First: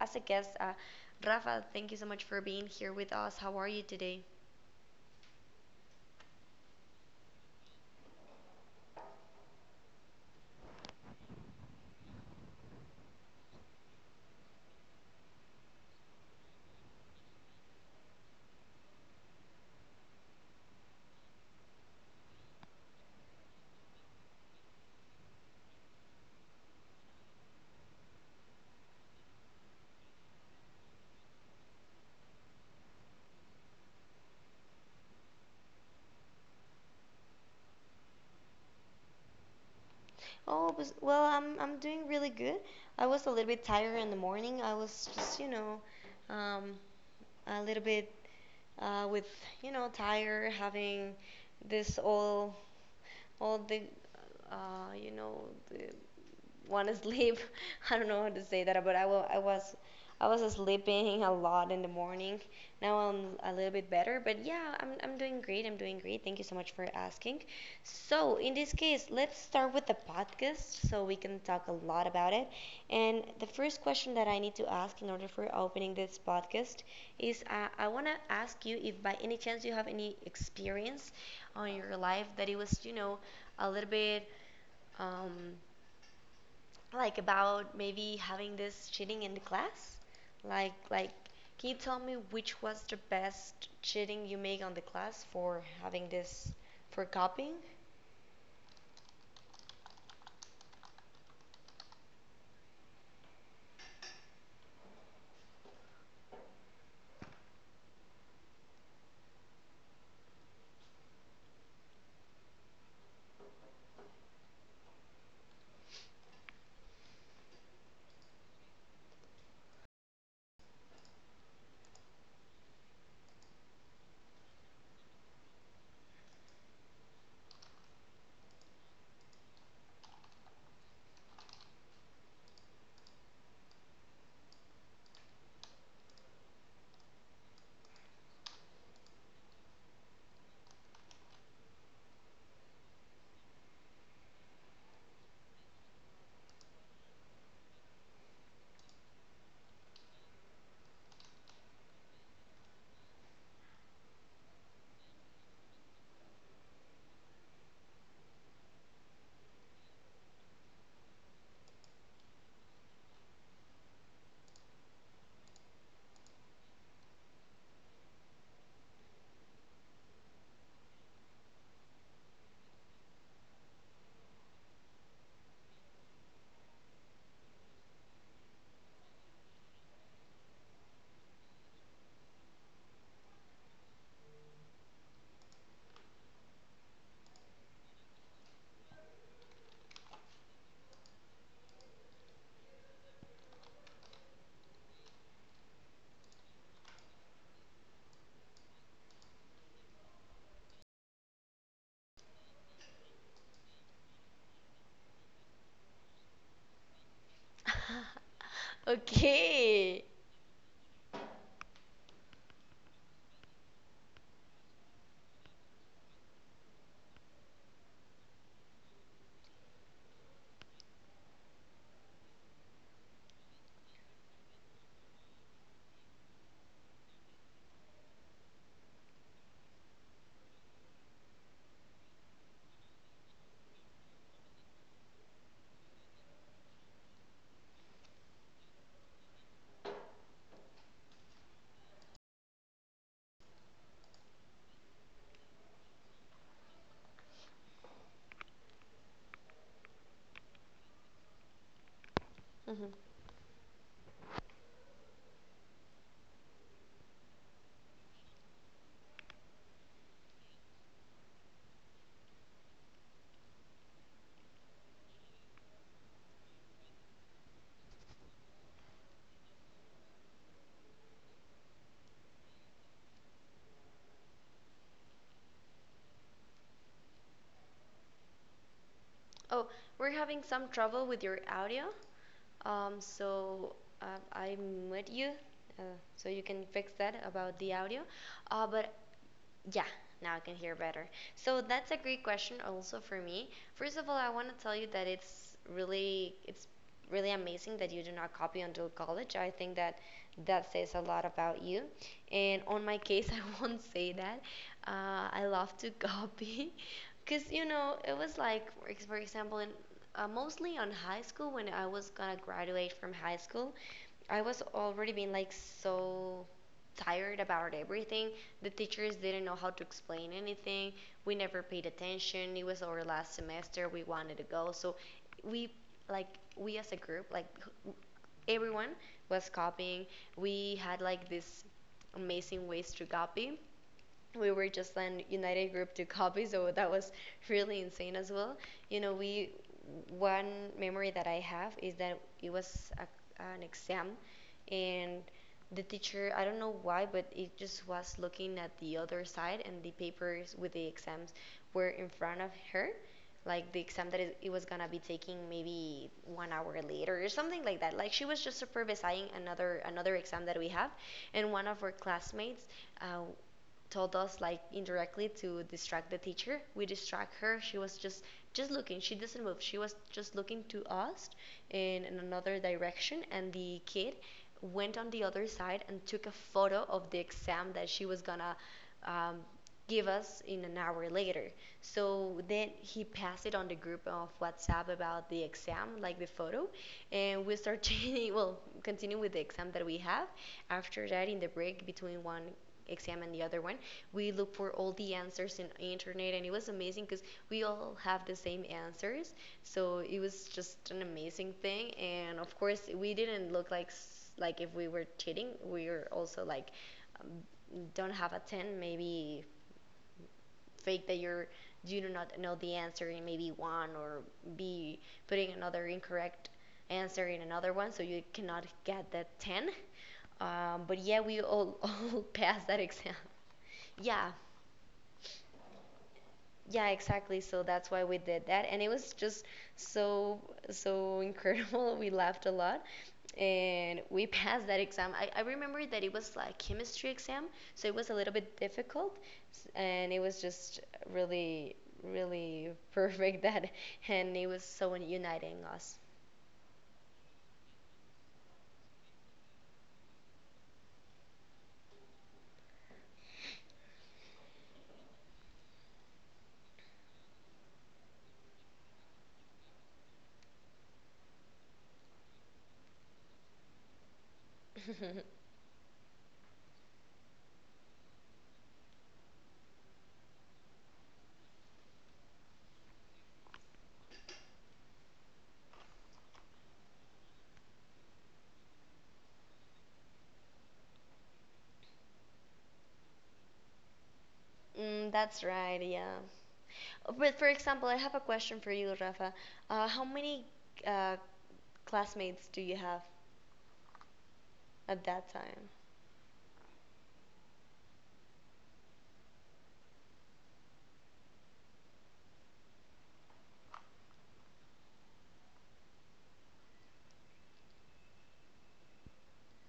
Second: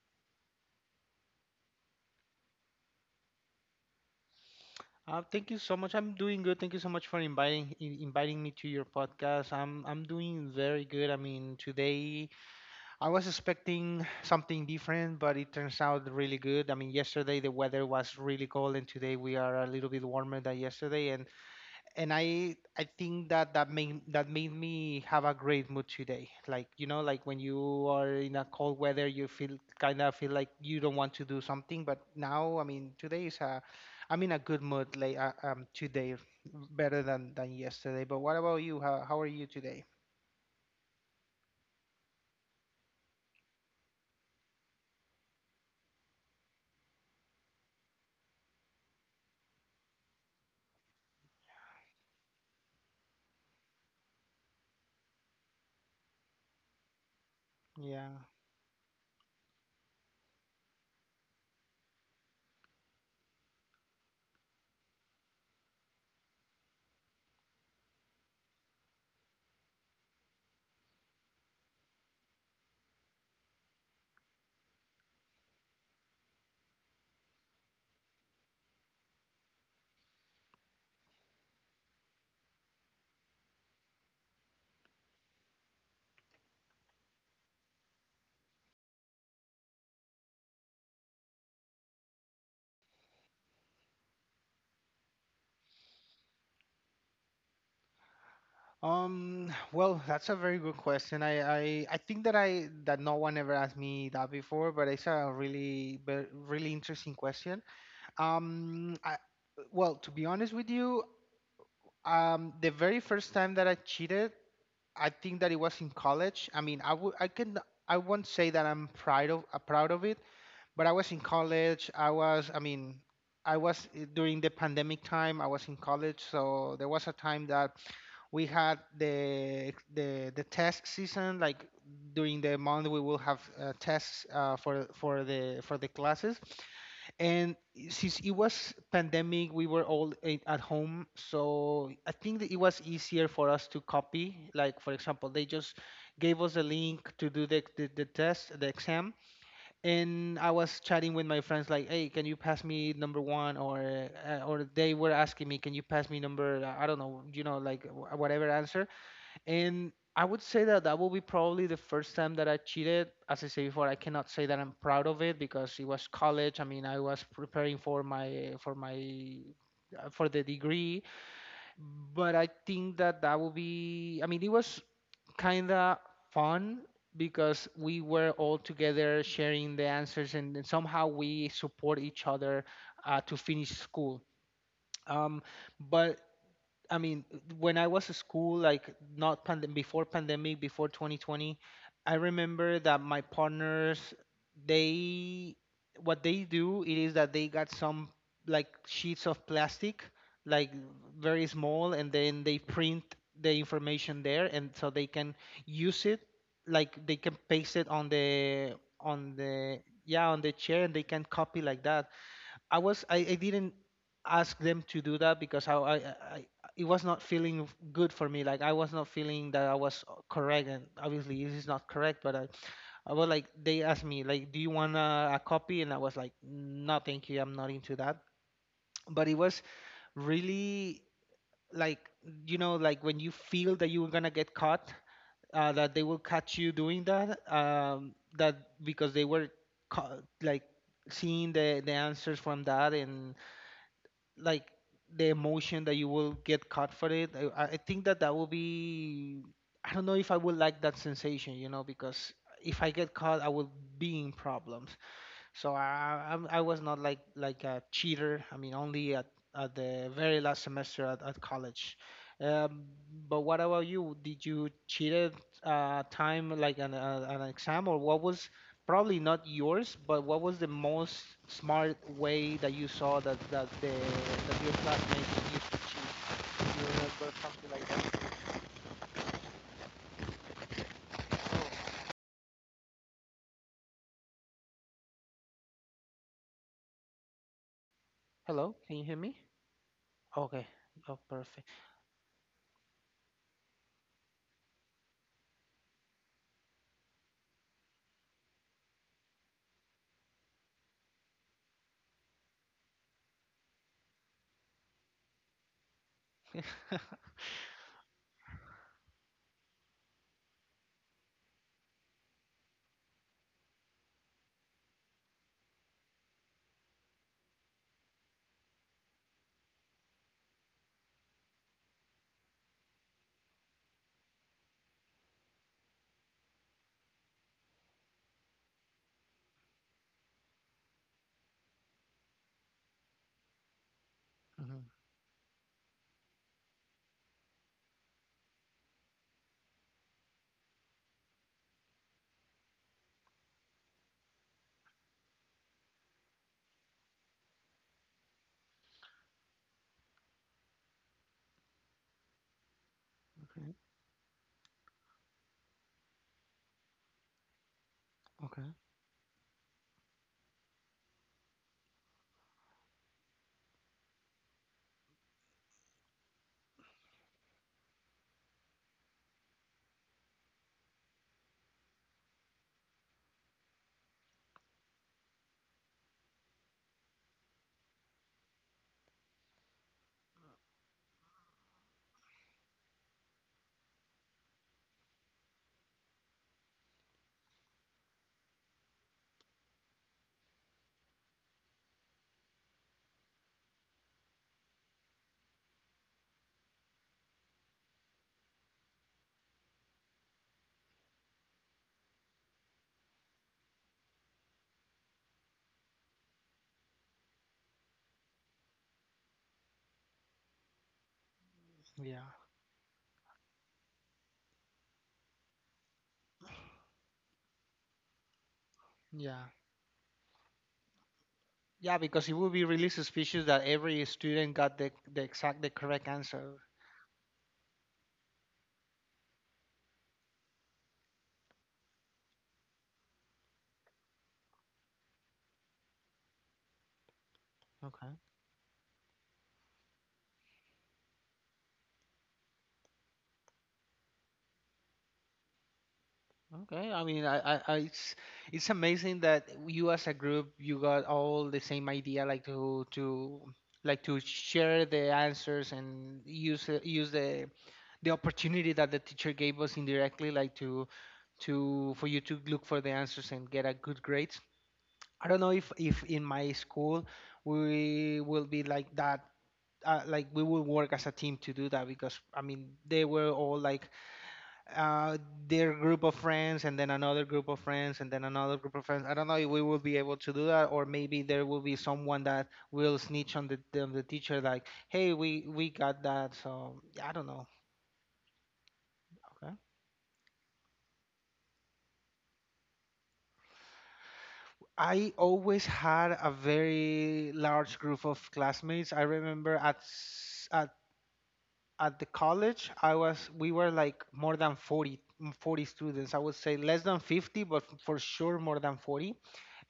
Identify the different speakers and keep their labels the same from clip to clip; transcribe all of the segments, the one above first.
Speaker 1: as a guest Rafa. Thank you so much for being here with us. How are you today?
Speaker 2: Thank you so much. I'm doing good. Thank you so much for inviting me to your podcast. I'm doing very good. I mean, today I was expecting something different, but it turns out really good. I mean, yesterday the weather was really cold, and today we are a little bit warmer than yesterday, and I think that that made me have a great mood today. Like you know, like when you are in a cold weather, you feel kind of feel like you don't want to do something. But now, I mean, today is a I'm in a good mood like today, better than yesterday. But what about you? How are you today?
Speaker 1: Well, I'm doing really good. I was a little bit tired in the morning. I was just, um, a little bit with, tired having this all the the want to sleep. I don't know
Speaker 2: Yeah.
Speaker 1: how to say that, but I will. I was sleeping a lot in the morning. Now I'm a little bit better, but yeah, I'm doing great. I'm doing great. Thank you so much for asking. So in this case, let's start with the podcast so we can talk a lot about it. And the first question that I need to ask in order for opening this podcast is I want to ask you if by any chance you have any experience on your life that it was a little bit um, like about maybe having this cheating in the class? Like, can you tell me which was the best cheating you make on the class for having this for copying?
Speaker 2: Well, that's a very good question. I think that I that no one ever asked me that before, but it's a really interesting question. Um, I, well, to be honest with you, the very first time that I cheated, I think that it was in college. I won't say that I'm proud of it, but I was in college. I mean, I was during the pandemic time. I was in college, so there was a time that we had the test season. Like during the month, we will have tests for the classes. And since it was pandemic, we were at home, so I think that it was easier for us to copy. Like for example, they just gave us a link to do the test, the exam, and I was chatting with my friends like, "Hey, can you pass me number one?" Or they were asking me, "Can you pass me number I don't know, you know, like whatever answer." And I would say that that will be probably the first time that I cheated. As I said before, I cannot say that I'm proud of it because it was college. I mean, I was preparing for my for the degree, but I think that that will be. I mean, it was kind of fun because we were all together sharing the answers and somehow we support each other to finish school. Um, but I mean, when I was at school, like not pandem before pandemic, before 2020, I remember that my partners, they, what they do, it is that they got some like sheets of plastic, like very small, and then they print the information there, and so they can use it, like they can paste it on the
Speaker 1: Okay.
Speaker 2: yeah on the chair, and they can copy like that. I didn't ask them to do that because I it was not feeling good for me. Like I was not feeling that I was correct, and obviously this is not correct. But I was like they asked me like, do you want a copy? And I was like, no, thank you, I'm not into that. But it was really like you know like when you feel that you're gonna get caught that they will catch you doing that because they were like seeing the answers from that and like the emotion that you will get caught for it. I think that that will be. I don't know if I will like that sensation, you know, because if
Speaker 1: Mhm.
Speaker 2: I get caught, I will be in problems. So I was not like a cheater. I mean, only at the very last semester at college. Um, but What about you? Did you cheated time like an exam, or what was probably not yours, but what was the most smart way that you saw that that the that your classmates used to cheat? Do you remember something like that?
Speaker 1: Oh, we're having some trouble with your audio. Um, so uh, I'm with you, uh, so you can fix that about the audio.
Speaker 2: Hello,
Speaker 1: But
Speaker 2: can you hear me?
Speaker 1: Yeah, now I can
Speaker 2: Okay.
Speaker 1: hear better.
Speaker 2: Oh,
Speaker 1: So
Speaker 2: perfect.
Speaker 1: that's a great question also for me. First of all, I want to tell you that it's really amazing that you do not copy until college. I think that that says a lot about you. And on my case, I won't say that. I love to copy because you know it was like for for example in mostly on high school when I was gonna graduate from high school. I was already being like so tired about everything. The teachers didn't know how to explain anything. We never paid attention. It was our last semester. We wanted to go. So we like we as a group, like everyone was copying. We had like this amazing ways to copy. We were
Speaker 2: Mhm.
Speaker 1: just an united group to copy, so that was really insane as well. You know, we one memory that I have is that it was a, an exam and the teacher, I don't know why, but it just was looking at the other side, and the papers with the exams were in front of her, like
Speaker 2: Okay.
Speaker 1: the exam that it was gonna be taking maybe 1 hour later or something like that. Like she was just
Speaker 2: Okay.
Speaker 1: supervising another exam that we have, and one of our classmates uh, told us like indirectly to distract the teacher. We distract her. She was just looking. She doesn't move. She was just looking to us in another direction, and the kid went on the other side and took a photo of the exam that she was gonna um, give us in an hour later. So then he passed it on the group of WhatsApp about the exam, like the photo, and we start changing. Well, continue with the exam that we have. After that, in the break between one exam and the other one, we look for all the answers in internet, and it was amazing because we all have the same answers, so it was just an amazing thing. And of course we didn't look like if we were cheating. We were also like um, don't have a 10, maybe fake that you do
Speaker 2: Yeah.
Speaker 1: not know the answer in maybe one, or be putting another incorrect answer in another one so you cannot get that
Speaker 2: Yeah.
Speaker 1: 10. But yeah, we
Speaker 2: Yeah,
Speaker 1: all
Speaker 2: because it would be
Speaker 1: passed that
Speaker 2: really
Speaker 1: exam.
Speaker 2: suspicious that every
Speaker 1: Yeah.
Speaker 2: student got the exact the correct answer.
Speaker 1: Yeah, exactly. So that's why we did that. And it was just so, so incredible. We laughed a lot and we passed that exam. I remember that it was like chemistry exam, so it was a
Speaker 2: Okay.
Speaker 1: little bit difficult and it was just really, really perfect that, and it was so uniting us.
Speaker 2: Okay. I mean, I it's amazing that you as a group you got all the same idea, like to like to share the answers and use the opportunity that the teacher gave us indirectly, like to for you to look for the answers and get a good grades. I don't know if in my school we will be like that, like we would work as a team to do that because I mean they were all like uh, their group of friends and then another group of friends and then another group of friends. I don't know if we will be able to do that, or maybe there will be someone that will snitch on the teacher like,
Speaker 1: Mm,
Speaker 2: hey,
Speaker 1: that's
Speaker 2: we
Speaker 1: right,
Speaker 2: got
Speaker 1: yeah.
Speaker 2: that. So yeah, I don't
Speaker 1: But for
Speaker 2: know.
Speaker 1: example, I have a question for you, Rafa.
Speaker 2: Okay.
Speaker 1: How many uh, classmates do you have at
Speaker 2: I
Speaker 1: that
Speaker 2: always
Speaker 1: time?
Speaker 2: had a very large group of classmates. I remember at s- at the college I was we were like more than 40, 40 students, I would say less than 50, but for sure more than 40.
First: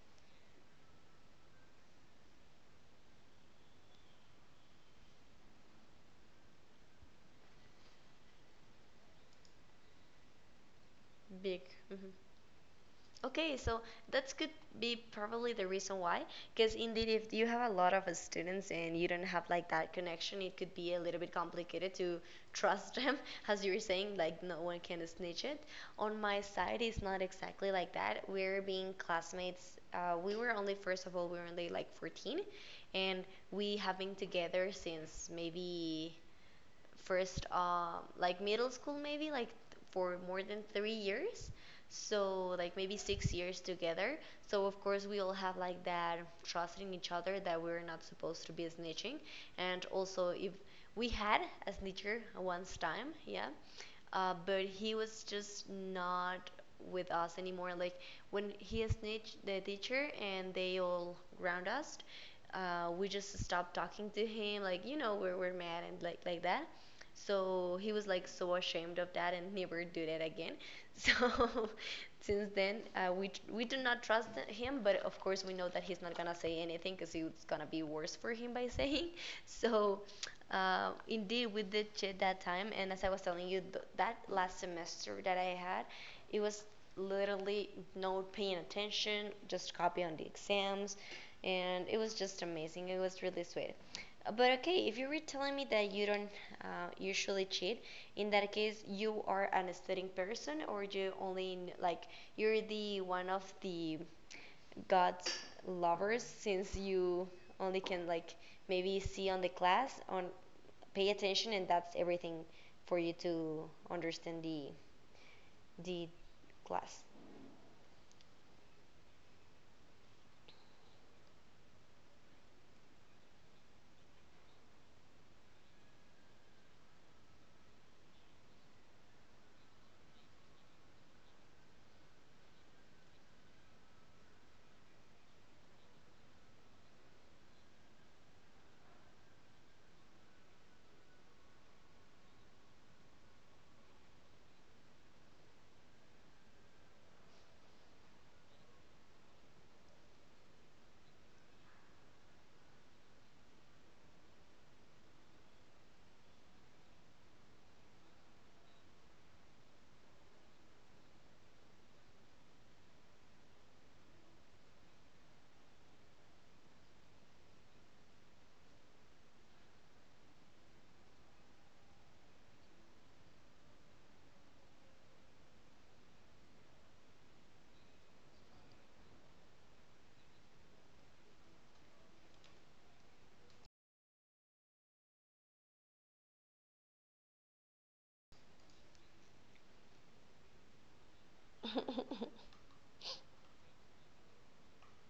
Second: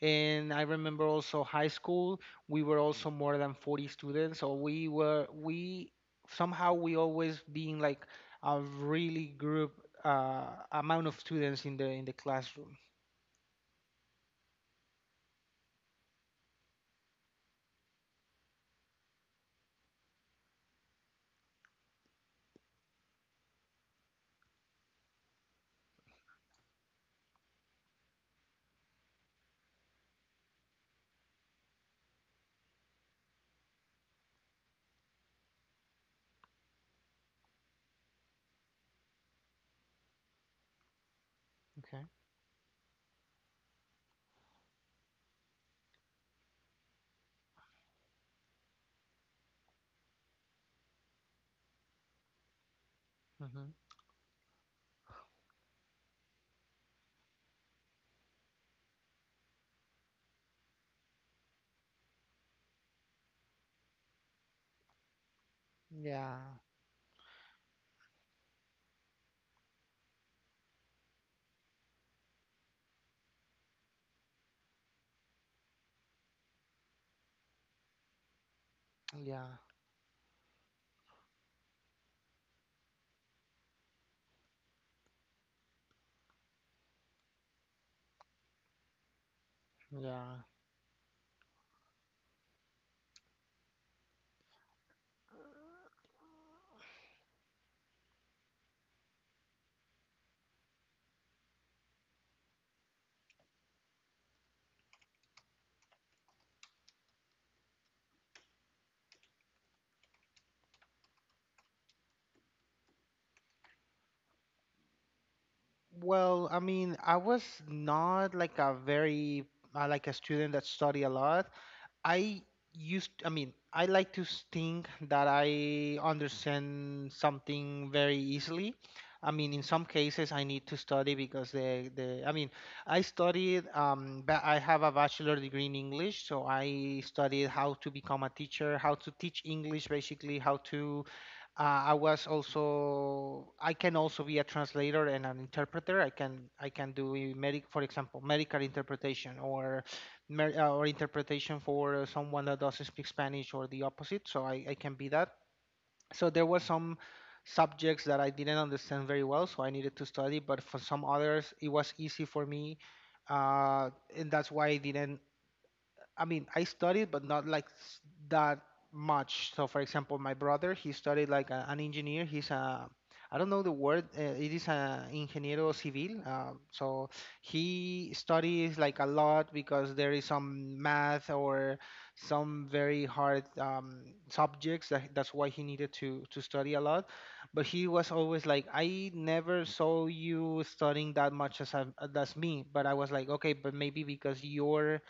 Speaker 2: And I remember also high school, we were also more than 40 students. So we were we somehow we always being like a really group, amount of
Speaker 1: Big.
Speaker 2: students in
Speaker 1: Mm-hmm.
Speaker 2: the classroom.
Speaker 1: Okay, so that could be probably the reason why, because indeed, if you have a lot of students and you don't have like that connection, it could be a little bit complicated to trust them, as you were saying, like no one can snitch it. On my side, it's not exactly like that. We're being classmates. We were only, first of all, we were only like 14, and we have been together since maybe first like middle school, maybe like for more than 3 years,
Speaker 2: Okay.
Speaker 1: so like maybe 6 years together. So of course we all have like that trust in each other, that we're not supposed to be snitching. And also if we had a snitcher once time, yeah,
Speaker 2: Hmm.
Speaker 1: but he was just not with us anymore. Like when he snitched the teacher and they all ground us, we just stopped talking to him. Like you know we're mad and
Speaker 2: Yeah.
Speaker 1: like that. So he was like so ashamed of that and never do that again. So since then we do not trust him, but of course we know that he's not gonna say anything because it's gonna be worse for him by saying.
Speaker 2: Yeah.
Speaker 1: So indeed, we did cheat that time, and as I was telling you, th that last semester that I had, it was literally no paying attention, just
Speaker 2: Yeah.
Speaker 1: copy on the
Speaker 2: Yeah.
Speaker 1: exams, and it was just amazing. It was really sweet. But okay, if you were telling me that you don't usually cheat, in that case, you are an studying person, or you only like you're the one of the God's lovers since you only can like maybe see on the class on pay attention, and that's everything for you to understand the
Speaker 2: Well, I mean,
Speaker 1: class.
Speaker 2: I was not like a very like a student that study a lot. I used, I mean, I like to think that I understand something very easily. I mean, in some cases, I need to study because the the. I mean, I studied. I have a bachelor degree in English, so I studied how to become a teacher, how to teach English, basically, how to. I was also. I can also be a translator and an interpreter. I can do medic, for example, medical interpretation or or interpretation for someone that doesn't speak Spanish or the opposite. So I can be that. So there were some subjects that I didn't understand very well, so I needed to study. But for some others, it was easy for me, uh, and that's why I didn't. I mean, I studied, but not like s- that much. So, for example, my brother, he studied like an engineer. I don't know the word. It is a ingeniero civil. So he studies like a lot because there is some math or some very hard subjects. That's why he needed to study a lot. But he was always like, I never saw you studying that much as as me. But I was like, okay, but maybe because you're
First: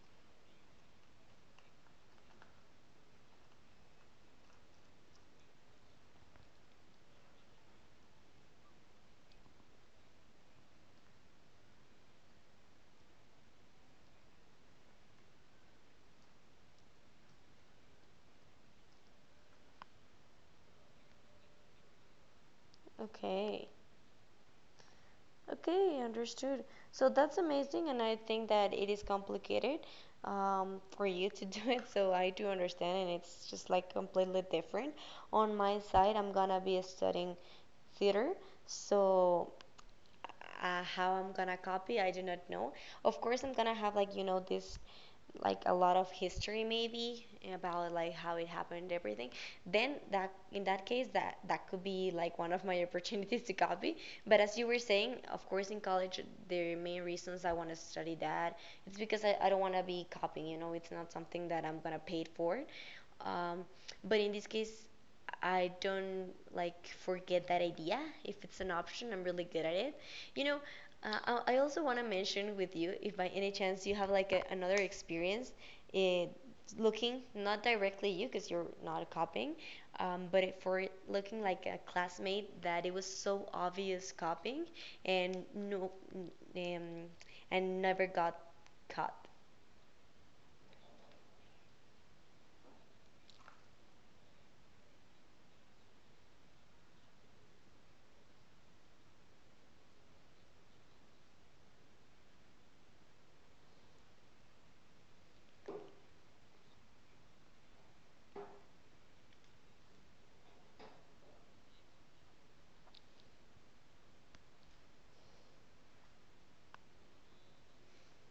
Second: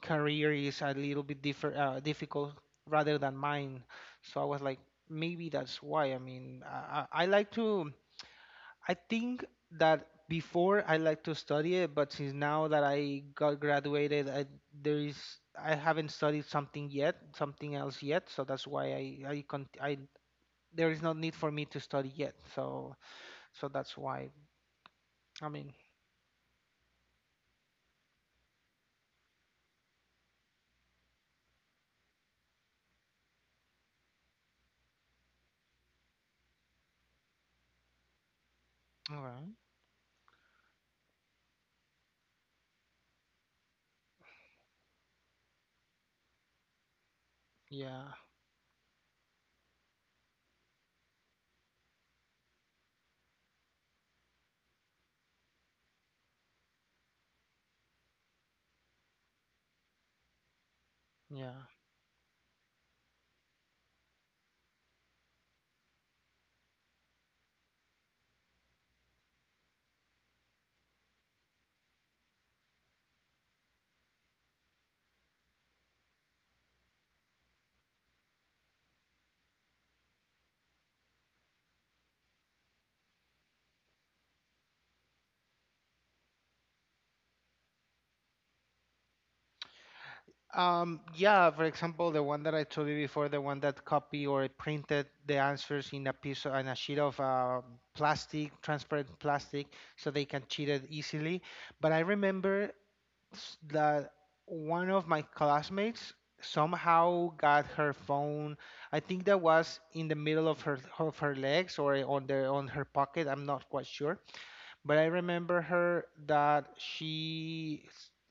Speaker 2: career is a little bit difficult rather than mine. So I was like, maybe that's why. I mean, I like to, I think that before I like to study it, but since now that I got graduated, there is, I haven't studied something yet, something else yet. So that's why there is no need for me to study yet. So, so
Speaker 1: Okay.
Speaker 2: that's why. I mean,
Speaker 1: Okay, understood. So that's amazing, and I think that it is complicated for you to do it. So I do understand, and it's just like completely different. On my side, I'm gonna be studying theater,
Speaker 2: all right.
Speaker 1: so how I'm gonna copy, I do not know. Of course, I'm gonna have like you know this like a lot of history maybe about like
Speaker 2: Yeah.
Speaker 1: how it happened everything. Then that in that case, that that could be like one of my opportunities to copy. But as you were saying, of course in college the main reasons I want to study that, it's because I don't want to be copying. You know, it's not something
Speaker 2: Yeah.
Speaker 1: that I'm gonna pay for. um, but in this case, I don't like forget that idea. If it's an option, I'm really good at it. You know, uh, I also want to mention with you, if by any chance you have like a, another experience, eh, looking not directly you because you're not copying, but it, for it looking like a classmate that it was so obvious copying and no, um, and never got caught.
Speaker 2: Yeah, for example, the one that I told you before, the one that copy or printed the answers in on a sheet of plastic, transparent plastic, so they can cheat it easily. But I remember s- that one of my classmates somehow got her phone. I think that was in the middle of her legs or on the on her pocket. I'm not quite sure, but I remember her that she, I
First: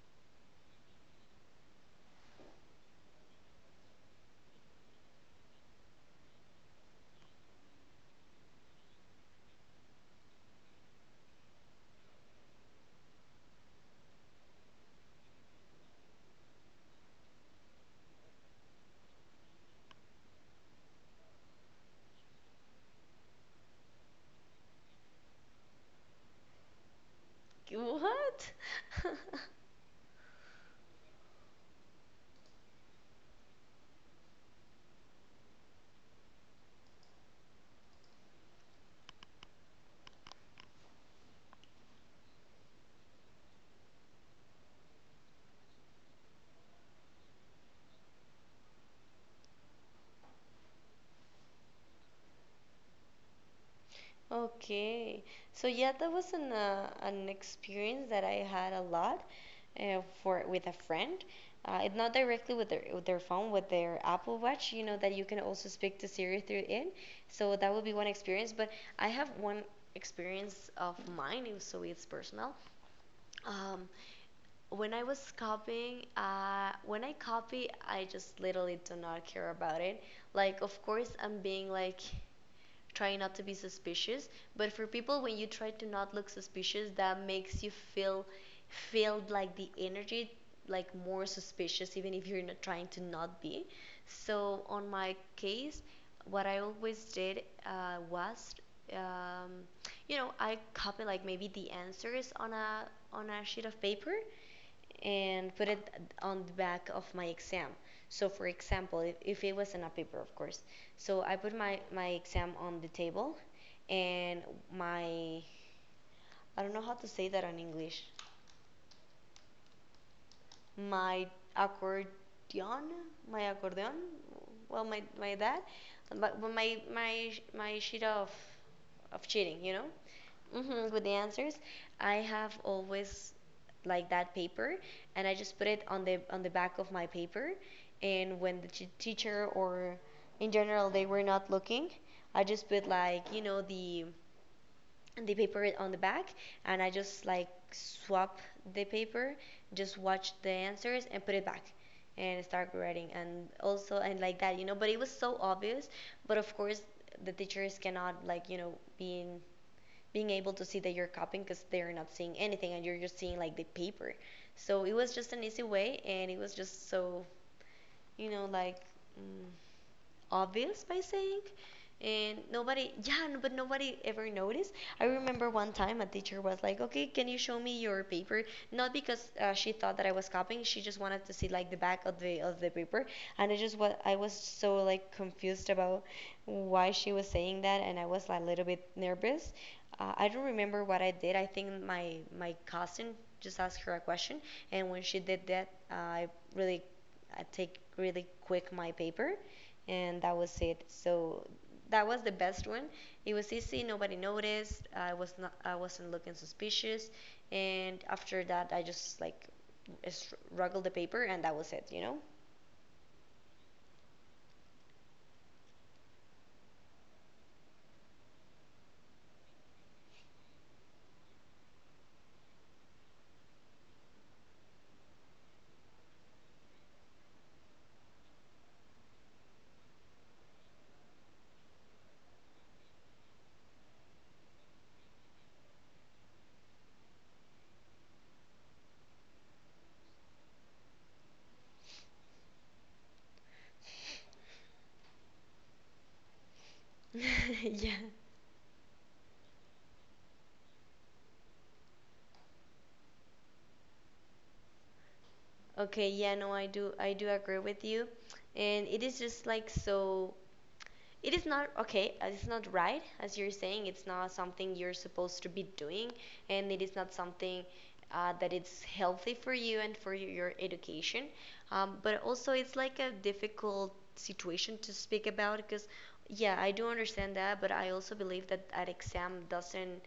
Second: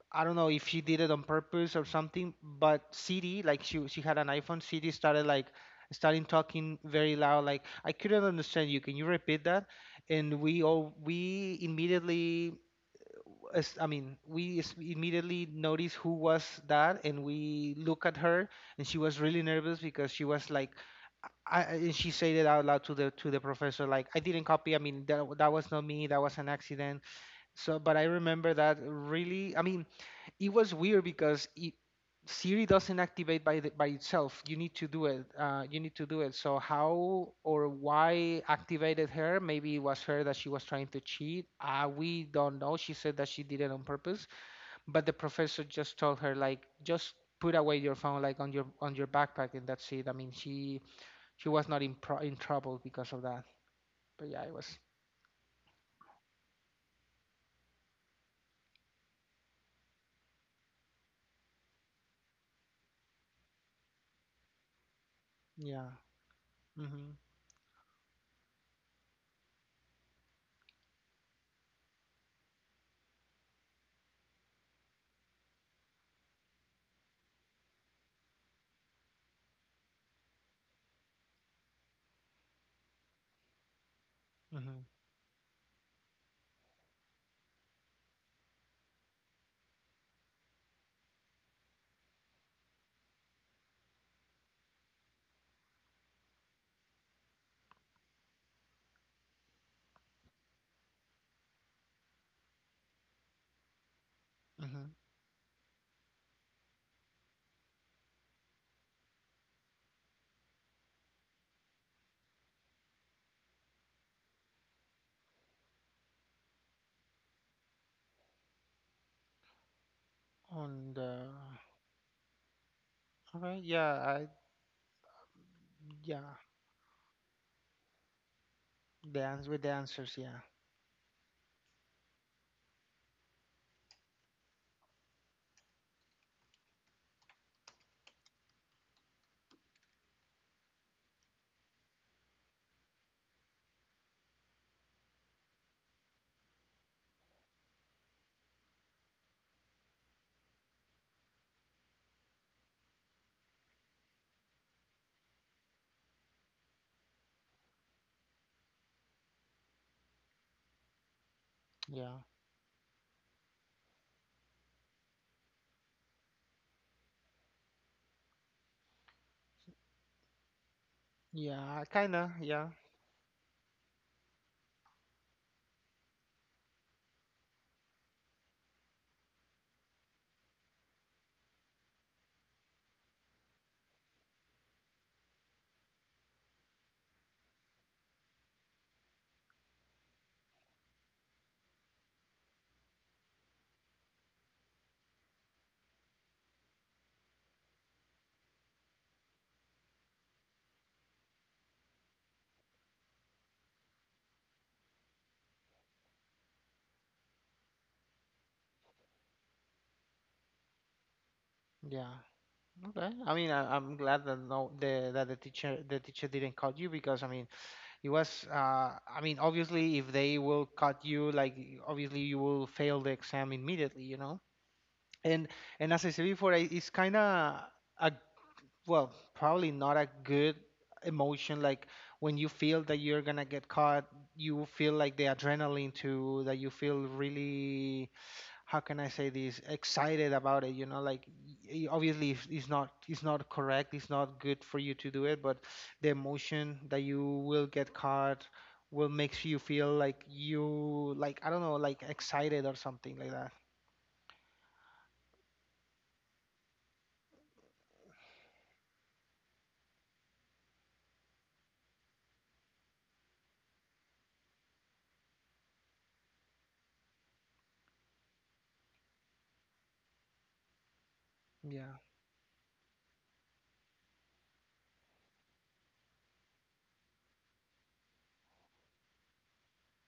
Speaker 2: I don't know if she did it on purpose or something, but Siri, like she had an iPhone. Siri started like starting talking very loud, like I couldn't understand you. Can you repeat that? And we all we immediately I mean, immediately noticed who was that, and we look at her, and she was really nervous because she was like, and she said it out loud to the professor, like, I didn't copy. I mean, that was not me. That was an accident. So, but I
Speaker 1: What?
Speaker 2: remember that really. I mean, it was weird because Siri doesn't activate by itself. You need to do it. You need to do it. So how or why activated her? Maybe it was her that she was trying to cheat. We don't know. She said that she did it on purpose, but the professor just told her like just put away your phone like on your backpack, and that's it. I mean she was not in trouble because of that. But yeah, it was
Speaker 1: Okay. So yeah, that was an experience that I had a lot for with a friend. It not directly with their phone, with their Apple Watch. You know that you can also
Speaker 2: yeah.
Speaker 1: speak to Siri through it.
Speaker 2: Mhm.
Speaker 1: So that would be one experience. But I have one experience of mine, so it's personal. Um, when I was copying, when I copy, I just literally do not care about it. Like, of course, I'm being like try not to be suspicious, but
Speaker 2: Mhm.
Speaker 1: for people when you try to not look suspicious, that makes you feel feel like the energy like more suspicious even if you're not trying to not be. So on my case, what I always did was um, you know, I copy like maybe the answers on a sheet of paper
Speaker 2: Mhm.
Speaker 1: and put it on the back of my exam. So, for example, if it was in a paper, of course. So, I put my, my exam on the table, and my, I don't know how to say that in English,
Speaker 2: On
Speaker 1: my
Speaker 2: the
Speaker 1: accordion, my
Speaker 2: okay, yeah,
Speaker 1: accordion,
Speaker 2: I
Speaker 1: well, my dad,
Speaker 2: yeah.
Speaker 1: but my sheet
Speaker 2: The
Speaker 1: of
Speaker 2: ans With
Speaker 1: cheating,
Speaker 2: the
Speaker 1: you know?
Speaker 2: answers, yeah,
Speaker 1: Hmm, with the answers, I have always like that paper, and I just put it on the back of my paper. And when the teacher or in general they were not looking, I just put like the paper on the back, and I just like swap the paper, just watch the answers and put it back and start writing and also and like that, but it was so obvious. But of course the teachers cannot like be in being able to see that you're copying, because they're not
Speaker 2: yeah,
Speaker 1: seeing anything and you're just seeing like the paper. So it was just an easy way, and it was just so, like, mm, obvious by saying.
Speaker 2: yeah, kinda,
Speaker 1: And
Speaker 2: yeah,
Speaker 1: nobody, yeah, but nobody ever noticed. I remember one time a teacher was like, "Okay, can you show me your paper?" Not because she thought that I was copying, she just wanted to see like the back of the paper. And I just was, I was so like confused about why she was saying that, and I was like a little bit nervous. I don't remember what I did. I think my cousin just asked her a question, and when she did that, I really, I take really quick my paper, and that was it. So that was the best one. It was easy. Nobody noticed. I was not. I wasn't looking suspicious. And after that, I just like struggled the paper, and that was it. You
Speaker 2: yeah.
Speaker 1: know?
Speaker 2: Okay. I mean, I'm glad that no, the that the teacher didn't cut you because I mean, it was. I mean, obviously, if they will cut you, like obviously you will fail the exam immediately, you know. And as I said before, it's kinda a well, probably not a good emotion. Like when you feel that you're gonna get caught, you feel like the adrenaline too, that you feel really how can I say this excited about it, you know, like obviously it's not it's not correct, it's not good for you to do it, but the emotion that you will get
Speaker 1: Yeah.
Speaker 2: caught will makes you feel like you, like I don't know, like excited or something like that.
Speaker 1: Okay. Yeah. No, I do. I do agree with you. And it is just like so, it is not okay, it's not right. As you're saying, it's not something you're supposed to be doing, and it is not something that it's healthy for you and for your education.
Speaker 2: Yeah,
Speaker 1: But also it's like a difficult situation to speak about, because yeah, I do understand that, but I also believe that an exam doesn't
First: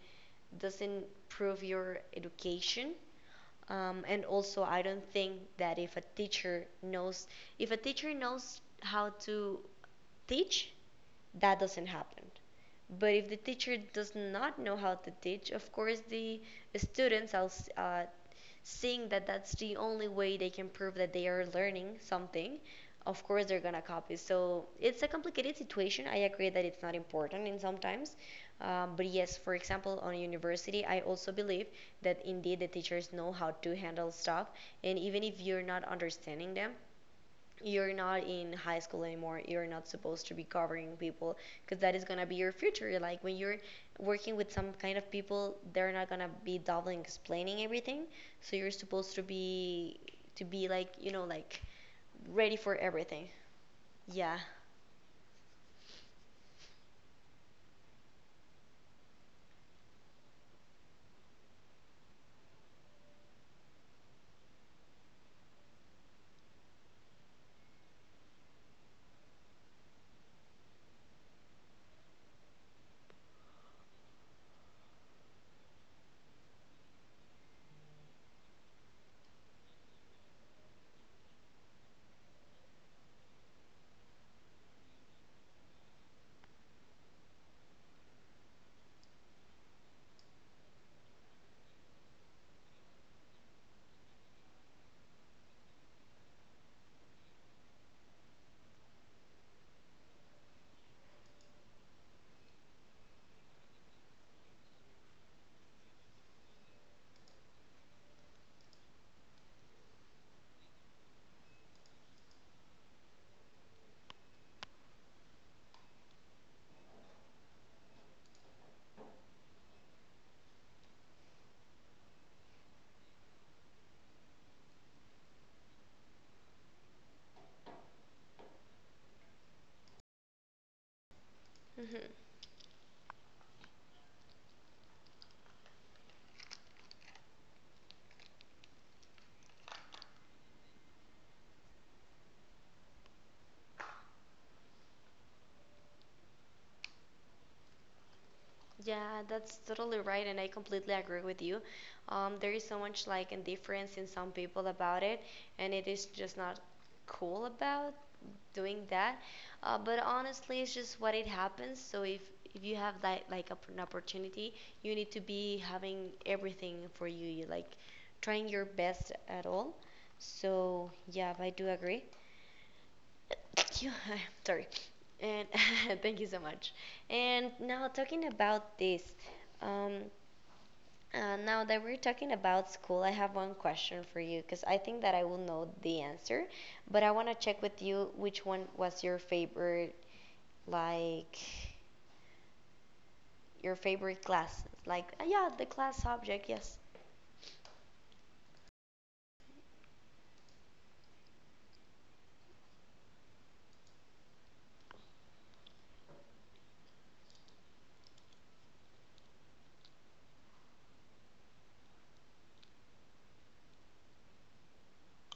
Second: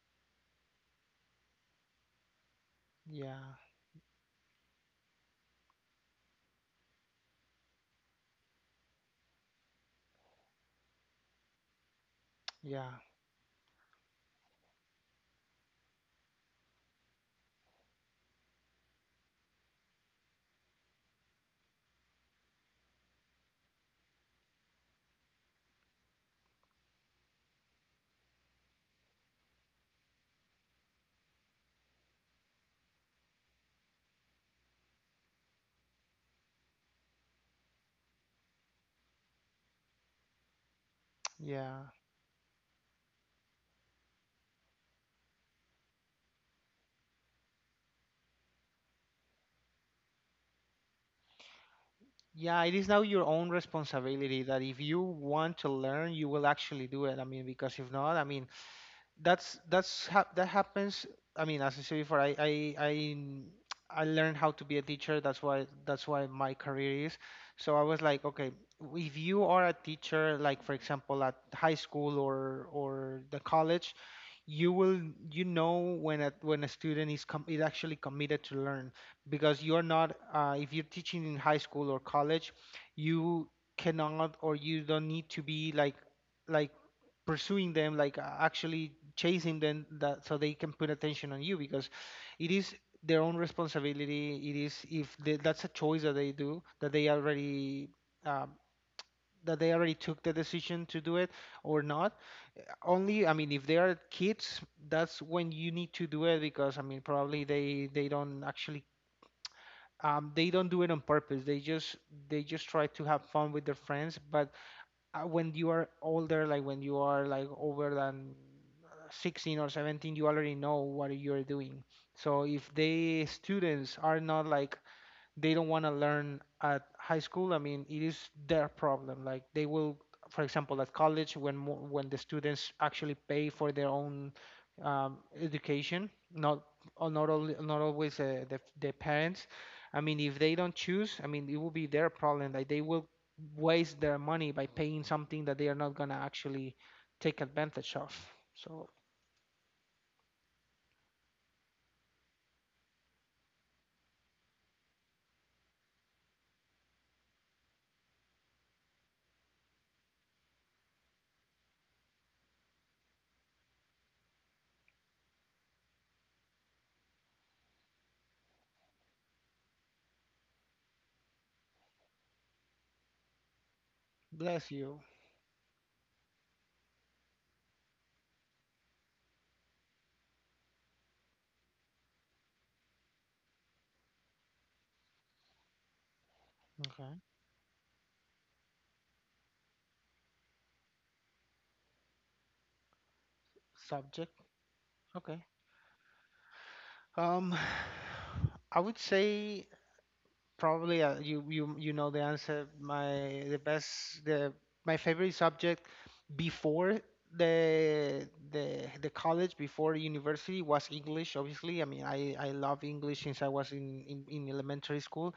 Speaker 1: doesn't prove your education.
Speaker 2: yeah,
Speaker 1: And also I don't think that if a teacher knows how to teach, that doesn't happen.
Speaker 2: yeah,
Speaker 1: But if the teacher does not know how to teach, of course the students are uh, seeing that that's the only way they can prove that they are learning something. Of course, they're gonna copy. So it's a complicated situation. I agree that it's not important in sometimes, but yes, for example, on university, I also believe that indeed the teachers know how to handle stuff, and even if you're not understanding them, you're not in high school anymore. You're not supposed to be covering people, because
Speaker 2: yeah.
Speaker 1: that is going to be your future. Like when you're working with some kind of people, they're not going to be doubling explaining everything. So you're supposed to be, like, like, ready
Speaker 2: Yeah,
Speaker 1: for
Speaker 2: it is now your
Speaker 1: everything.
Speaker 2: own
Speaker 1: Yeah.
Speaker 2: responsibility that if you want to learn you will actually do it. I mean, because if not, I mean that's hap that happens. I mean, as I said before, I I learned how to be a teacher. That's why my career is. So I was like, okay, if you are a teacher, like for example at high school or the college, you will you know when a student is is actually committed to learn because you're not if you're teaching in high school or college you cannot or you don't need to be like pursuing them like, actually chasing them that so they can put attention on you because it is their own responsibility. It is if they, that's a choice that they do, um, that they already took the decision to do it or not. Only I mean if they are kids, that's when you need to do it because I mean probably they don't actually they don't do it on purpose, they just try to have fun with their friends. But when you are older, like when you are like over than uh, 16 or 17, you already know what you're doing. So if they students are not like they don't want to learn at high school, I mean, it is their problem. Like they will, for example, at college, when when the
Speaker 1: Hmm.
Speaker 2: students actually pay for their own education, not or not only, not always the parents. I mean, if they don't choose, I mean, it will be their problem. Like they will waste their money by paying something that they are not gonna actually take advantage of. So
Speaker 1: Yeah, that's totally right, and I completely agree with you. There is so much like indifference in some people about it, and it is just not cool about doing that. But honestly, it's just what it happens. So if you have that like an opportunity, you need to be having everything for you. You like trying your best at all. So yeah, I do agree. You, sorry,
Speaker 2: bless you.
Speaker 1: and thank you so much. And now talking about this, um, now that we're talking about school, I have one question for you, because I think that I will know the answer, but I
Speaker 2: Okay.
Speaker 1: want to check with you which one was your favorite, like your favorite
Speaker 2: Subject.
Speaker 1: classes, like
Speaker 2: Okay.
Speaker 1: yeah, the class subject, yes.
Speaker 2: Um, I would say probably you you know the answer. My favorite subject before the college, before university, was English. Obviously, I mean I love English since I was in in elementary school.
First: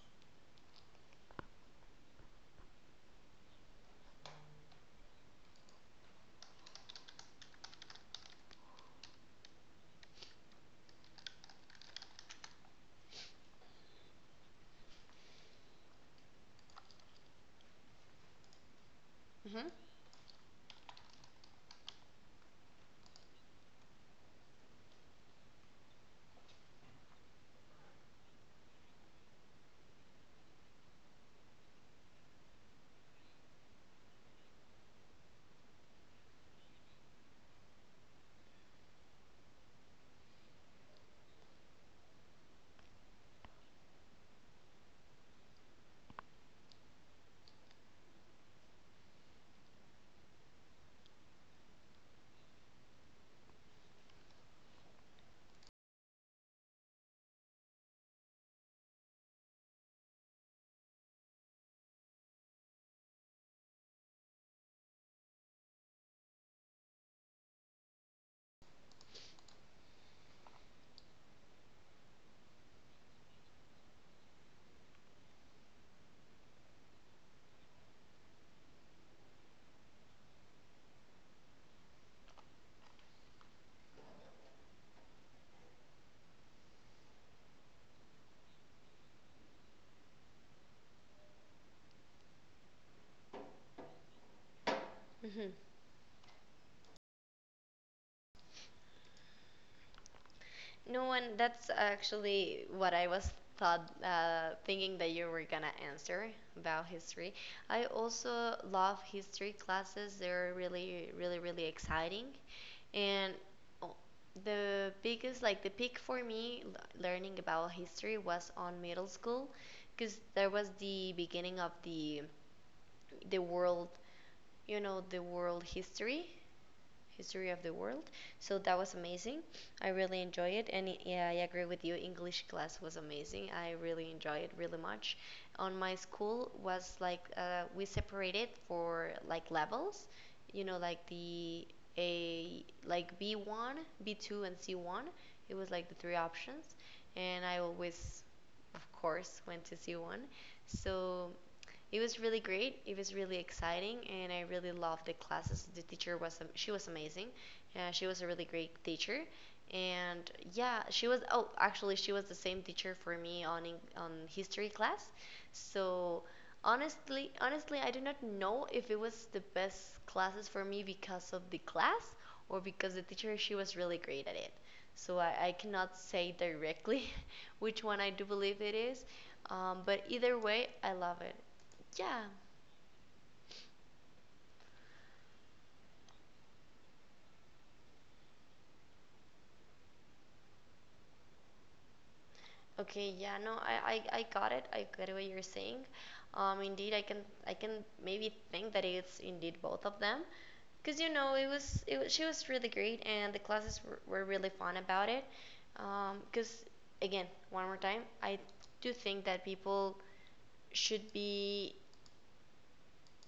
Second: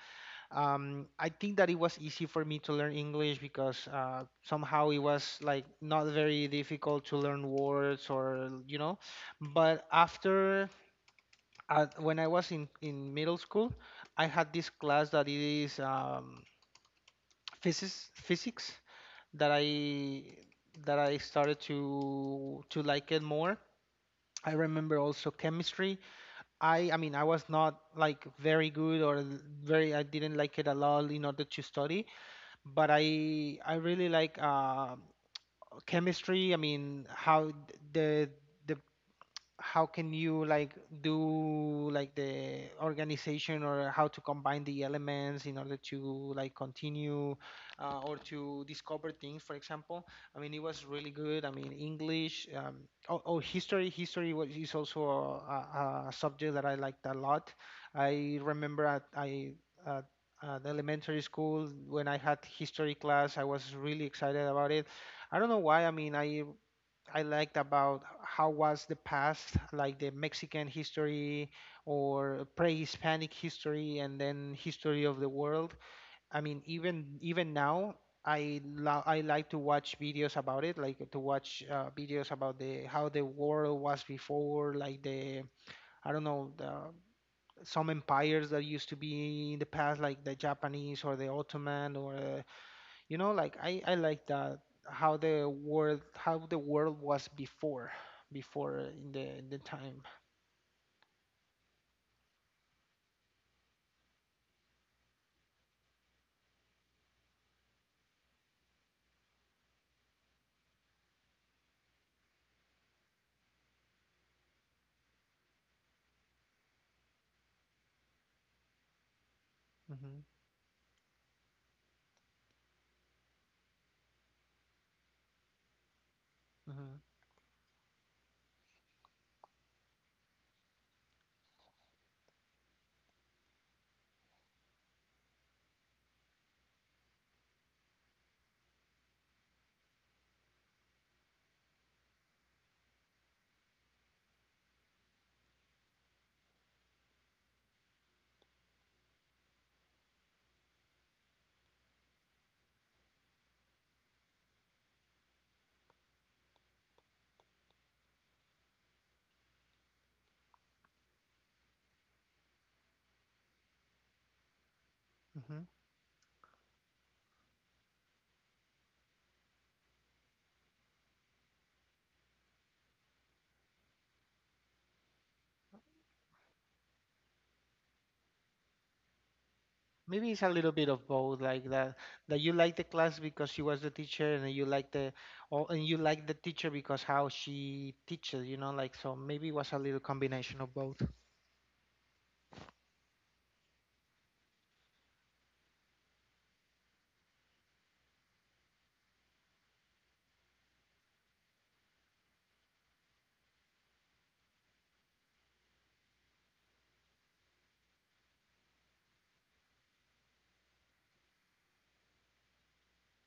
Speaker 2: I think that it was easy for me to learn English because somehow it was like not very difficult to learn words or you know. But after at, when I was in middle school, I had this class that is physics that
Speaker 1: Hmm.
Speaker 2: I started to like it more. I remember also chemistry. I mean I was not like very good or very, I didn't like it a lot in order to study, but I really like chemistry. I mean how the the how can you like do like the organization or how to combine the elements in order to like continue, or to discover things for example. I mean it was really good. I mean English. Oh history was, is also a subject that I liked a lot. I remember at, at elementary school when I had history class I was really excited about it. I don't know why. I mean, I liked about how was the past, like the Mexican history or pre-Hispanic history and then history of the world. I mean, even now, I like to watch videos about it, like to watch, videos about the how the world was before, like the I don't know, the some empires that used to be in the past, like the Japanese or the Ottoman or, you know, like I like that how
Speaker 1: Hmm.
Speaker 2: the world was before in the time.
Speaker 1: No one. That's actually what I was thought, thinking that you were gonna answer about history. I also love history classes. They're really, really, really exciting. And oh, the biggest, like the peak for me, learning about history was on middle school, because
Speaker 2: Hmm.
Speaker 1: there was the beginning of the world, you know, the world history,
Speaker 2: Hmm.
Speaker 1: history of the world. So that was amazing. I really enjoy it, and yeah, I agree with you. English class was amazing. I really enjoy it really much. On my school was like, we separated for like levels, you know, like the a like B1, B2, and C1. It was like the three options, and I always, of course, went to C1. So it was really great. It was really exciting, and I really loved the classes. The teacher was, she was amazing. She was a really great teacher, and yeah, she was. Oh, actually, she was the same teacher for me on on history class.
Speaker 2: Hmm.
Speaker 1: So honestly, honestly, I do not know if it was the best classes for me because of the class or because the teacher, she was really great at it. So I cannot say directly which one I do believe it is, but
Speaker 2: Maybe
Speaker 1: either
Speaker 2: it's a
Speaker 1: way,
Speaker 2: little bit
Speaker 1: I
Speaker 2: of
Speaker 1: love it.
Speaker 2: both, like that
Speaker 1: Yeah.
Speaker 2: you like the class because she was the teacher, and you like the oh, and you like the teacher because how she teaches. You know, like so maybe it was a little combination of both.
Speaker 1: Okay. Yeah. No, I got it. I get what you're saying. Indeed, I can, I can maybe think that it's indeed both of them, because you know, it was, it was, she was really great and the classes were really fun about it. Because again, one more time, I do think that people should be,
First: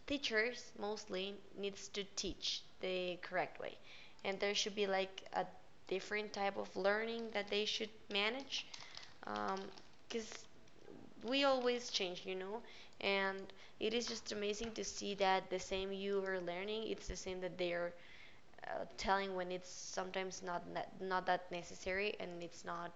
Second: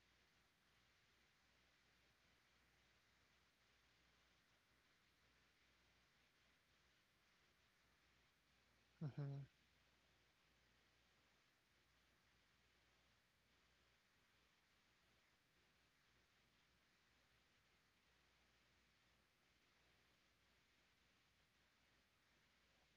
Speaker 1: teachers mostly needs to teach the correct way, and there should be like a different type of learning that they should manage.
Speaker 2: Hmm.
Speaker 1: um because we always change, you know, and it is just amazing to see that the same you are learning, it's the same that they are telling, when it's sometimes not, not that necessary and it's not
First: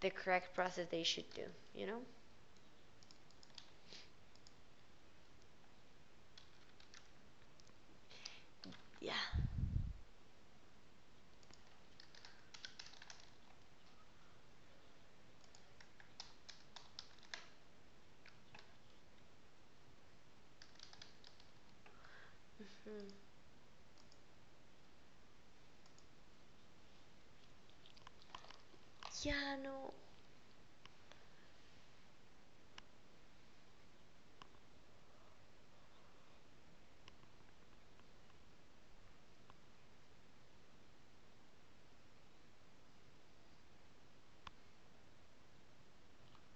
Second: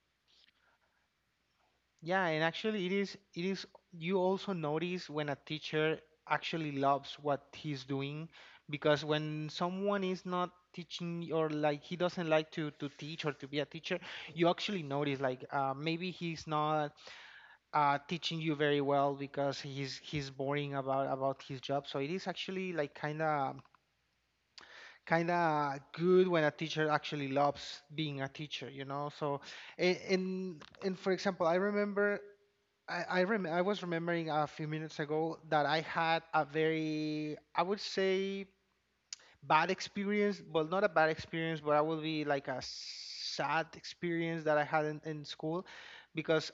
Speaker 1: the correct process they should do, you know?
Speaker 2: Yeah, and actually it is you also notice when a teacher actually loves what he's doing because
Speaker 1: Yeah.
Speaker 2: when someone is not teaching, or like he doesn't like to teach or to be a teacher, you actually notice like, maybe he's not teaching you very well because he's boring about his job. So it is actually like kind
Speaker 1: Hmm.
Speaker 2: of good when a teacher actually loves being a teacher, you know? So
Speaker 1: Yeah, no.
Speaker 2: and for example, I remember I was remembering a few minutes ago that I had a very, I would say, bad experience, well not a bad experience, but I would be like a sad experience that I had in school because,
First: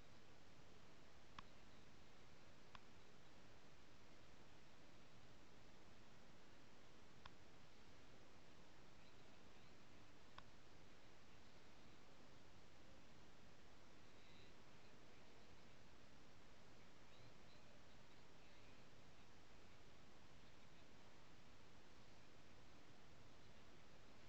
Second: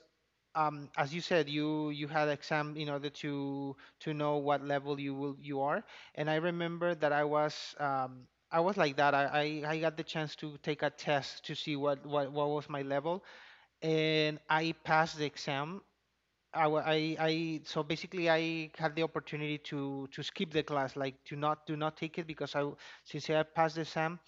Speaker 2: as you said, you had exam in order to know what level you will you are. And I remember that I was like that. I got the chance to take a test to see what was my level, and I passed the exam. I so basically I had the opportunity to skip the class, like to not take it because I, since I passed the exam,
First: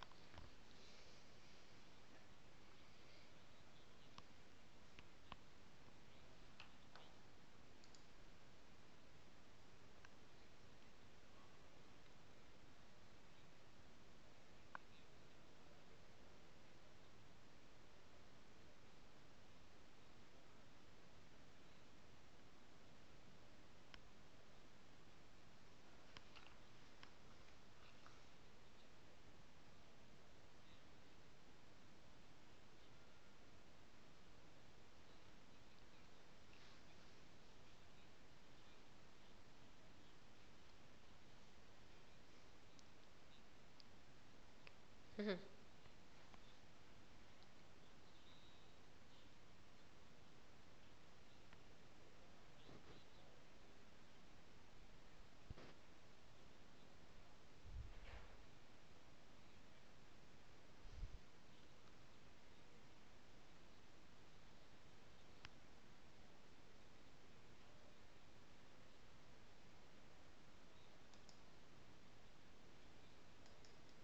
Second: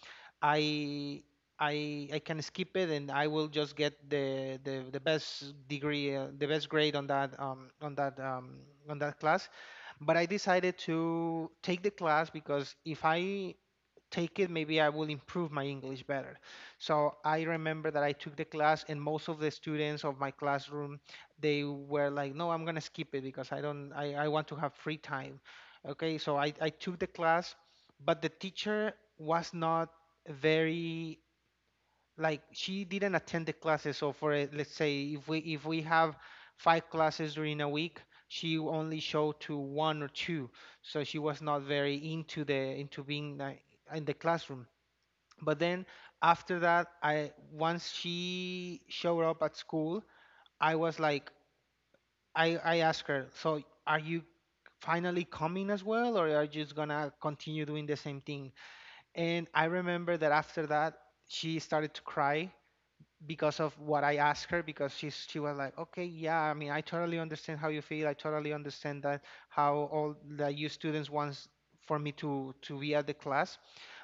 Speaker 2: I I can skip it and I will just get the best degree, the best grade on that, on that, on that class. But I decided to take the class because if I take it, maybe I will improve my English better. So I remember that I took the class, and most of the students of my classroom, they were like, "No, I'm gonna skip it because I don't, I want to have free time." Okay, so I took the class, but the teacher was not very, like she didn't attend the classes. So for, let's say if we have five classes during a week, she only showed to one or two. So she was not very into the into being, in the classroom. But then after that, I once she showed up at school, I was like, I asked her, so are you finally coming as well, or are you just gonna continue doing the same thing? And I remember that after that, she started to cry because of what I asked her, because she was like, okay, yeah, I mean, I totally understand how you feel. I totally understand that how all that you students wants for me to be at the class,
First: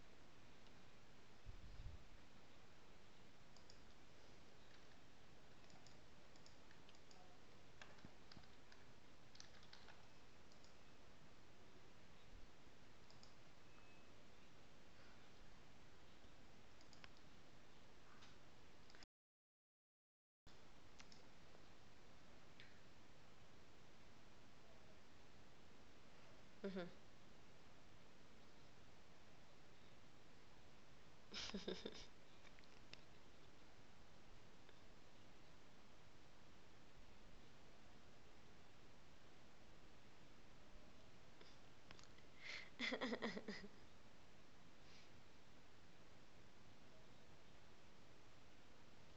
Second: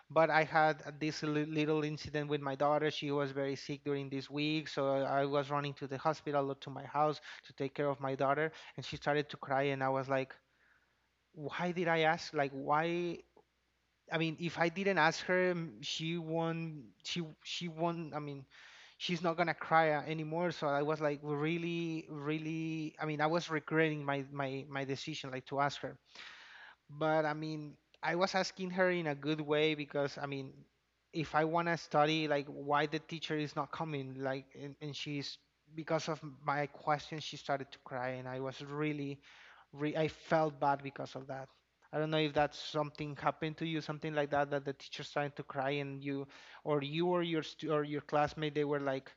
Speaker 2: but I had this little incident with my daughter. She was very sick during this week, so I was running to the hospital or to my house to take care of my daughter, and she started to cry, and I was like, "Why did I ask? Like, why?" I mean, if I didn't ask her, she won't. She won't. I mean, she's not gonna cry, anymore. So I was like, really, really. I mean, I was regretting my decision, like to ask her.
Speaker 1: Hmm.
Speaker 2: But I mean, I was asking her in a good way because I mean, if I want
Speaker 1: Hmm.
Speaker 2: to study, like, why the teacher is not coming? Like, and she's, because of my question, she started to cry, and I was really, re I felt bad because of that. I don't know if that's something happened to you, something like that, that the teacher started to cry, and you, or you or your stu or your classmate, they were like,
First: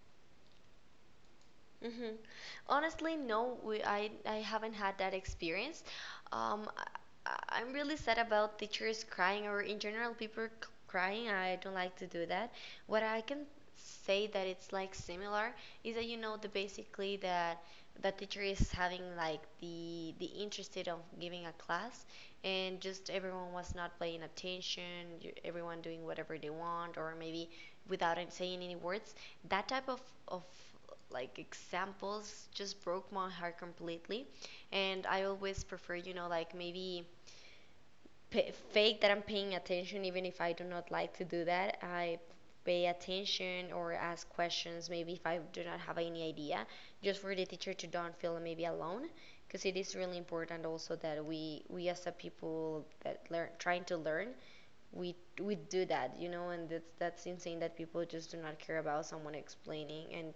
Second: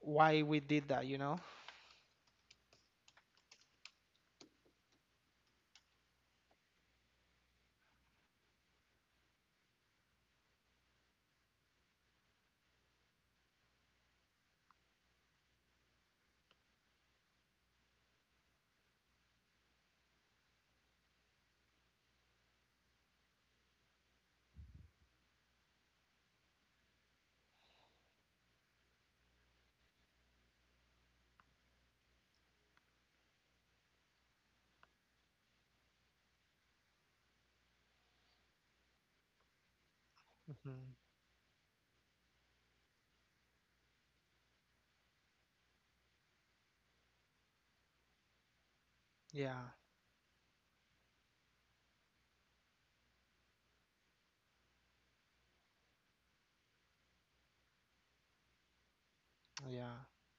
Speaker 2: why we did that, you know?
Speaker 1: Hmm. Honestly, no, we, I haven't had that experience. Um, I, I- I'm really sad about teachers crying, or in general people crying. I don't like to do that. What I can say that it's like similar is that, you know, the basically that the teacher is having like the interested of giving a class, and just everyone was not paying attention, you- everyone doing whatever they want, or maybe without saying any words, that type of of like examples just broke my heart completely. And I always prefer, you know, like maybe fake that I'm paying attention, even if I do not
Speaker 2: Hmm.
Speaker 1: like to do that. I pay attention or ask questions, maybe if I do not have any idea, just for the teacher to don't feel maybe alone, because
Speaker 2: Yeah,
Speaker 1: it is really important also that we as a people that learn, trying to learn, we we do that, you know. And that's insane that people just do not care about someone
Speaker 2: yeah,
Speaker 1: explaining,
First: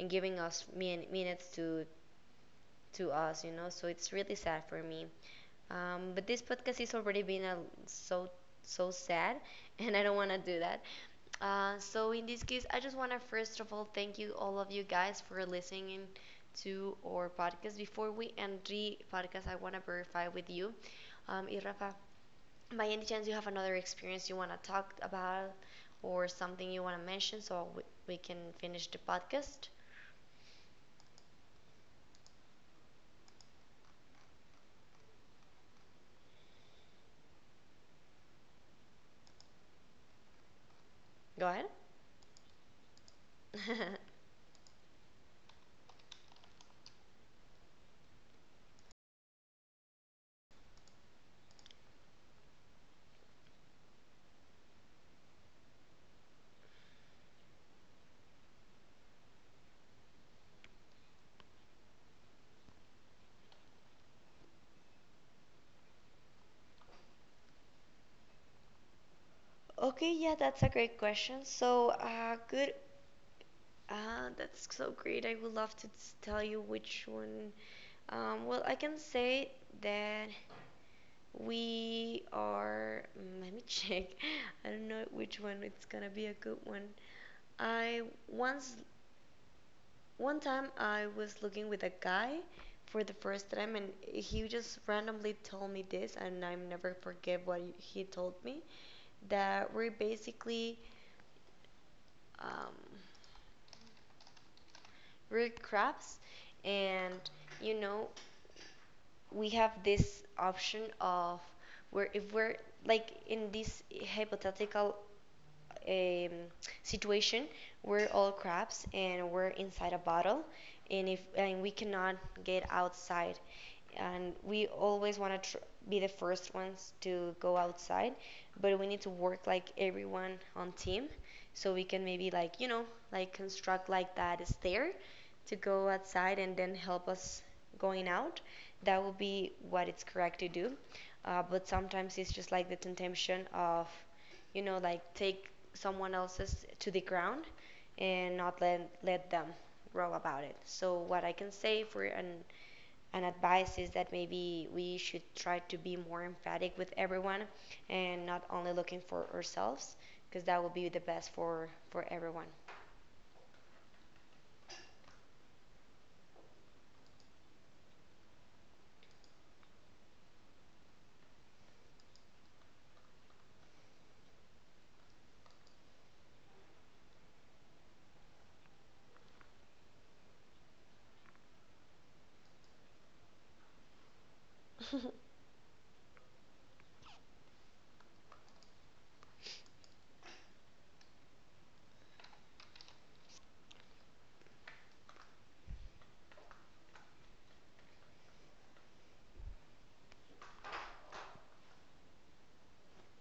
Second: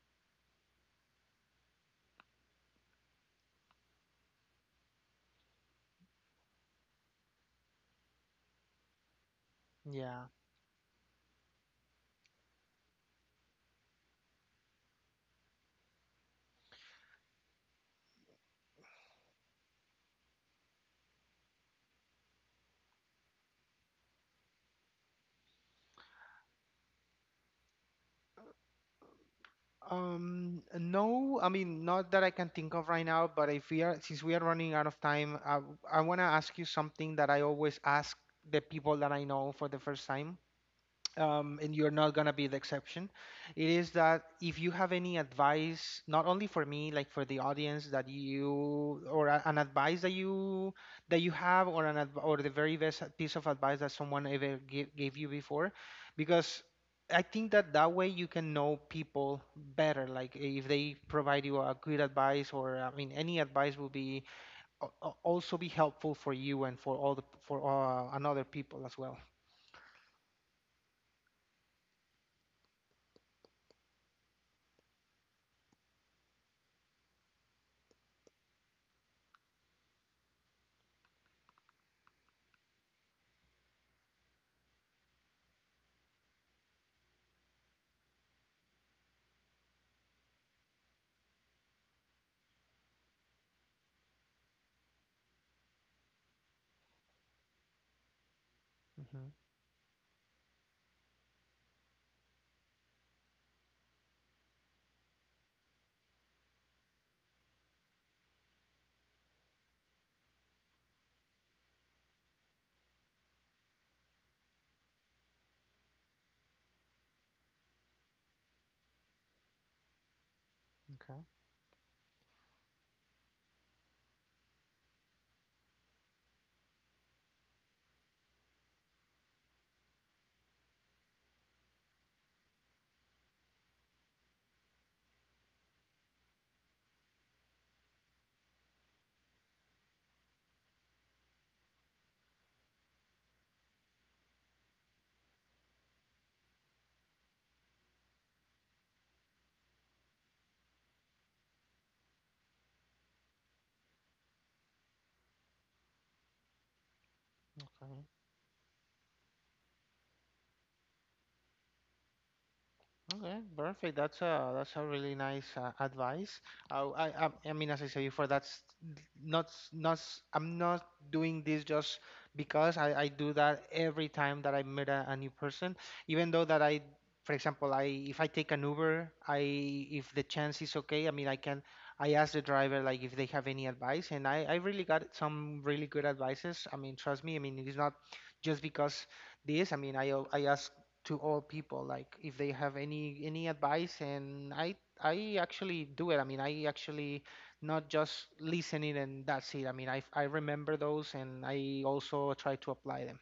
Speaker 1: and giving us minutes to us, you know. So it's really sad for me. But this podcast is already been a, so, so sad, and I don't
Speaker 2: yeah.
Speaker 1: want to do that. So in this case, I just want to, first of all, thank you, all of you guys, for listening to our podcast. Before we end the podcast, I want to verify with you, Rafa, by any chance you have another experience you want to talk about, or something you want to mention, so we can finish the podcast?
Speaker 2: No, I mean, not that I can think of right now, but if we are, since we are running out of time, I want to ask you something that I always ask the people that I know for the first time,
Speaker 1: Go ahead.
Speaker 2: and you're not gonna be the exception. It is that if you have any advice, not only for me, like for the audience, that you or an advice that you have, or an or the very best piece of advice that someone ever gave you before, because I think that that way you can know people better. Like if they provide you a good advice, or I mean, any advice will be also be helpful for you and for all the for, another people as well.
Speaker 1: Okay, yeah, that's a great question. So, good. That's so great. I would love to tell you which one. Well, I can say that we are. Let me check. I don't know which one. It's gonna be a good one. I once, one time, I was looking with a guy for the first time, and he just randomly told me this, and I never forget what he told me.
Speaker 2: Hmm.
Speaker 1: That we're basically. Um, Root crabs, and you know, we have this option of where if we're like in this hypothetical um, situation. We're all crabs and we're inside a bottle, and if,
Speaker 2: Okay.
Speaker 1: and we cannot get outside, and we always want to be the first ones to go outside, but we need to work like everyone on team, so we can maybe, like, you know, like construct like that stair to go outside and then help us going out. That would be what it's correct to do. But sometimes it's just like the temptation of, you know, like take someone else's to the ground and not let, let them grow about it. So what I can say for an advice is that maybe we should try to be more emphatic with everyone
Speaker 2: Okay.
Speaker 1: and not only looking for ourselves, because that will be the best for everyone.
Speaker 2: Okay, perfect. That's a really nice, advice. I mean, as I said before, that's not. I'm not doing this just because I do that every time that I meet a new person. Even though that for example, I if I take an Uber, I if the chance is okay, I mean, I can I ask the driver like if they have any advice, and I really got some really good advices. I mean, trust me. I mean, it's not just because this. I mean, I ask to all people like if they have any advice, and I actually do it. I mean, I actually not just listening and that's it. I mean I remember those and I also try to apply them.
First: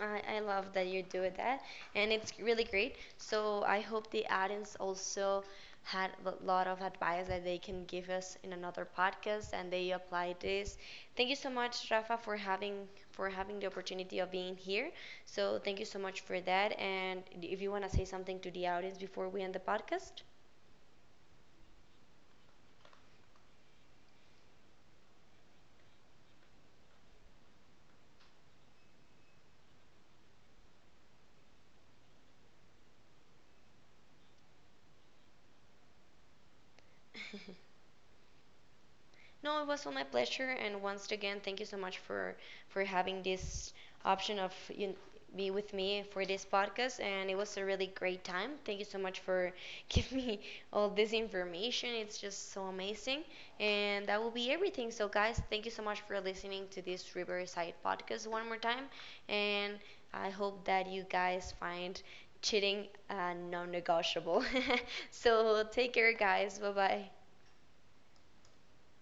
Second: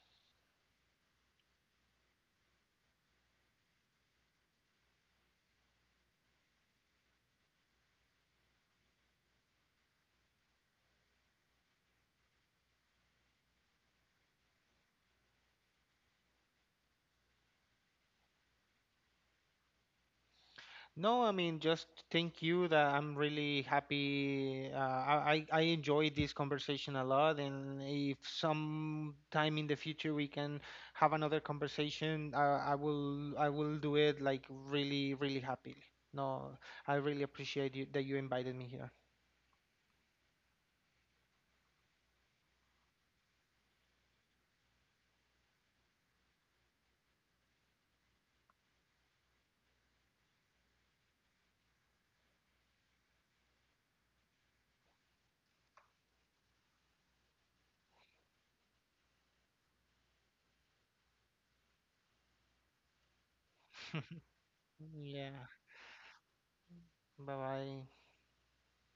Speaker 1: I love that you do that, and it's really great. So I hope the audience also had a lot of advice that they can give us in another podcast, and they apply this. Thank you so much, Rafa, for having, for having the opportunity of being here. So thank you so much for that. And if you want to say something to the audience before we end the podcast.
Speaker 2: No, I mean, just thank you that I'm really happy. I enjoyed this conversation a lot, and if sometime in the future we can have another conversation, I will do it like really, really happily. No, I really appreciate you that you invited me here.
Speaker 1: No, it was all my pleasure, and once again, thank you so much for having this option of you be with me for this podcast. And it was a really great time. Thank you so much for giving me all this information. It's just so amazing, and that will be everything. So, guys, thank you so much for listening to this Riverside podcast one more time, and I hope that you guys find cheating, non-negotiable.
Speaker 2: Yeah,
Speaker 1: So, take care, guys. Bye bye.
Speaker 2: bye bye.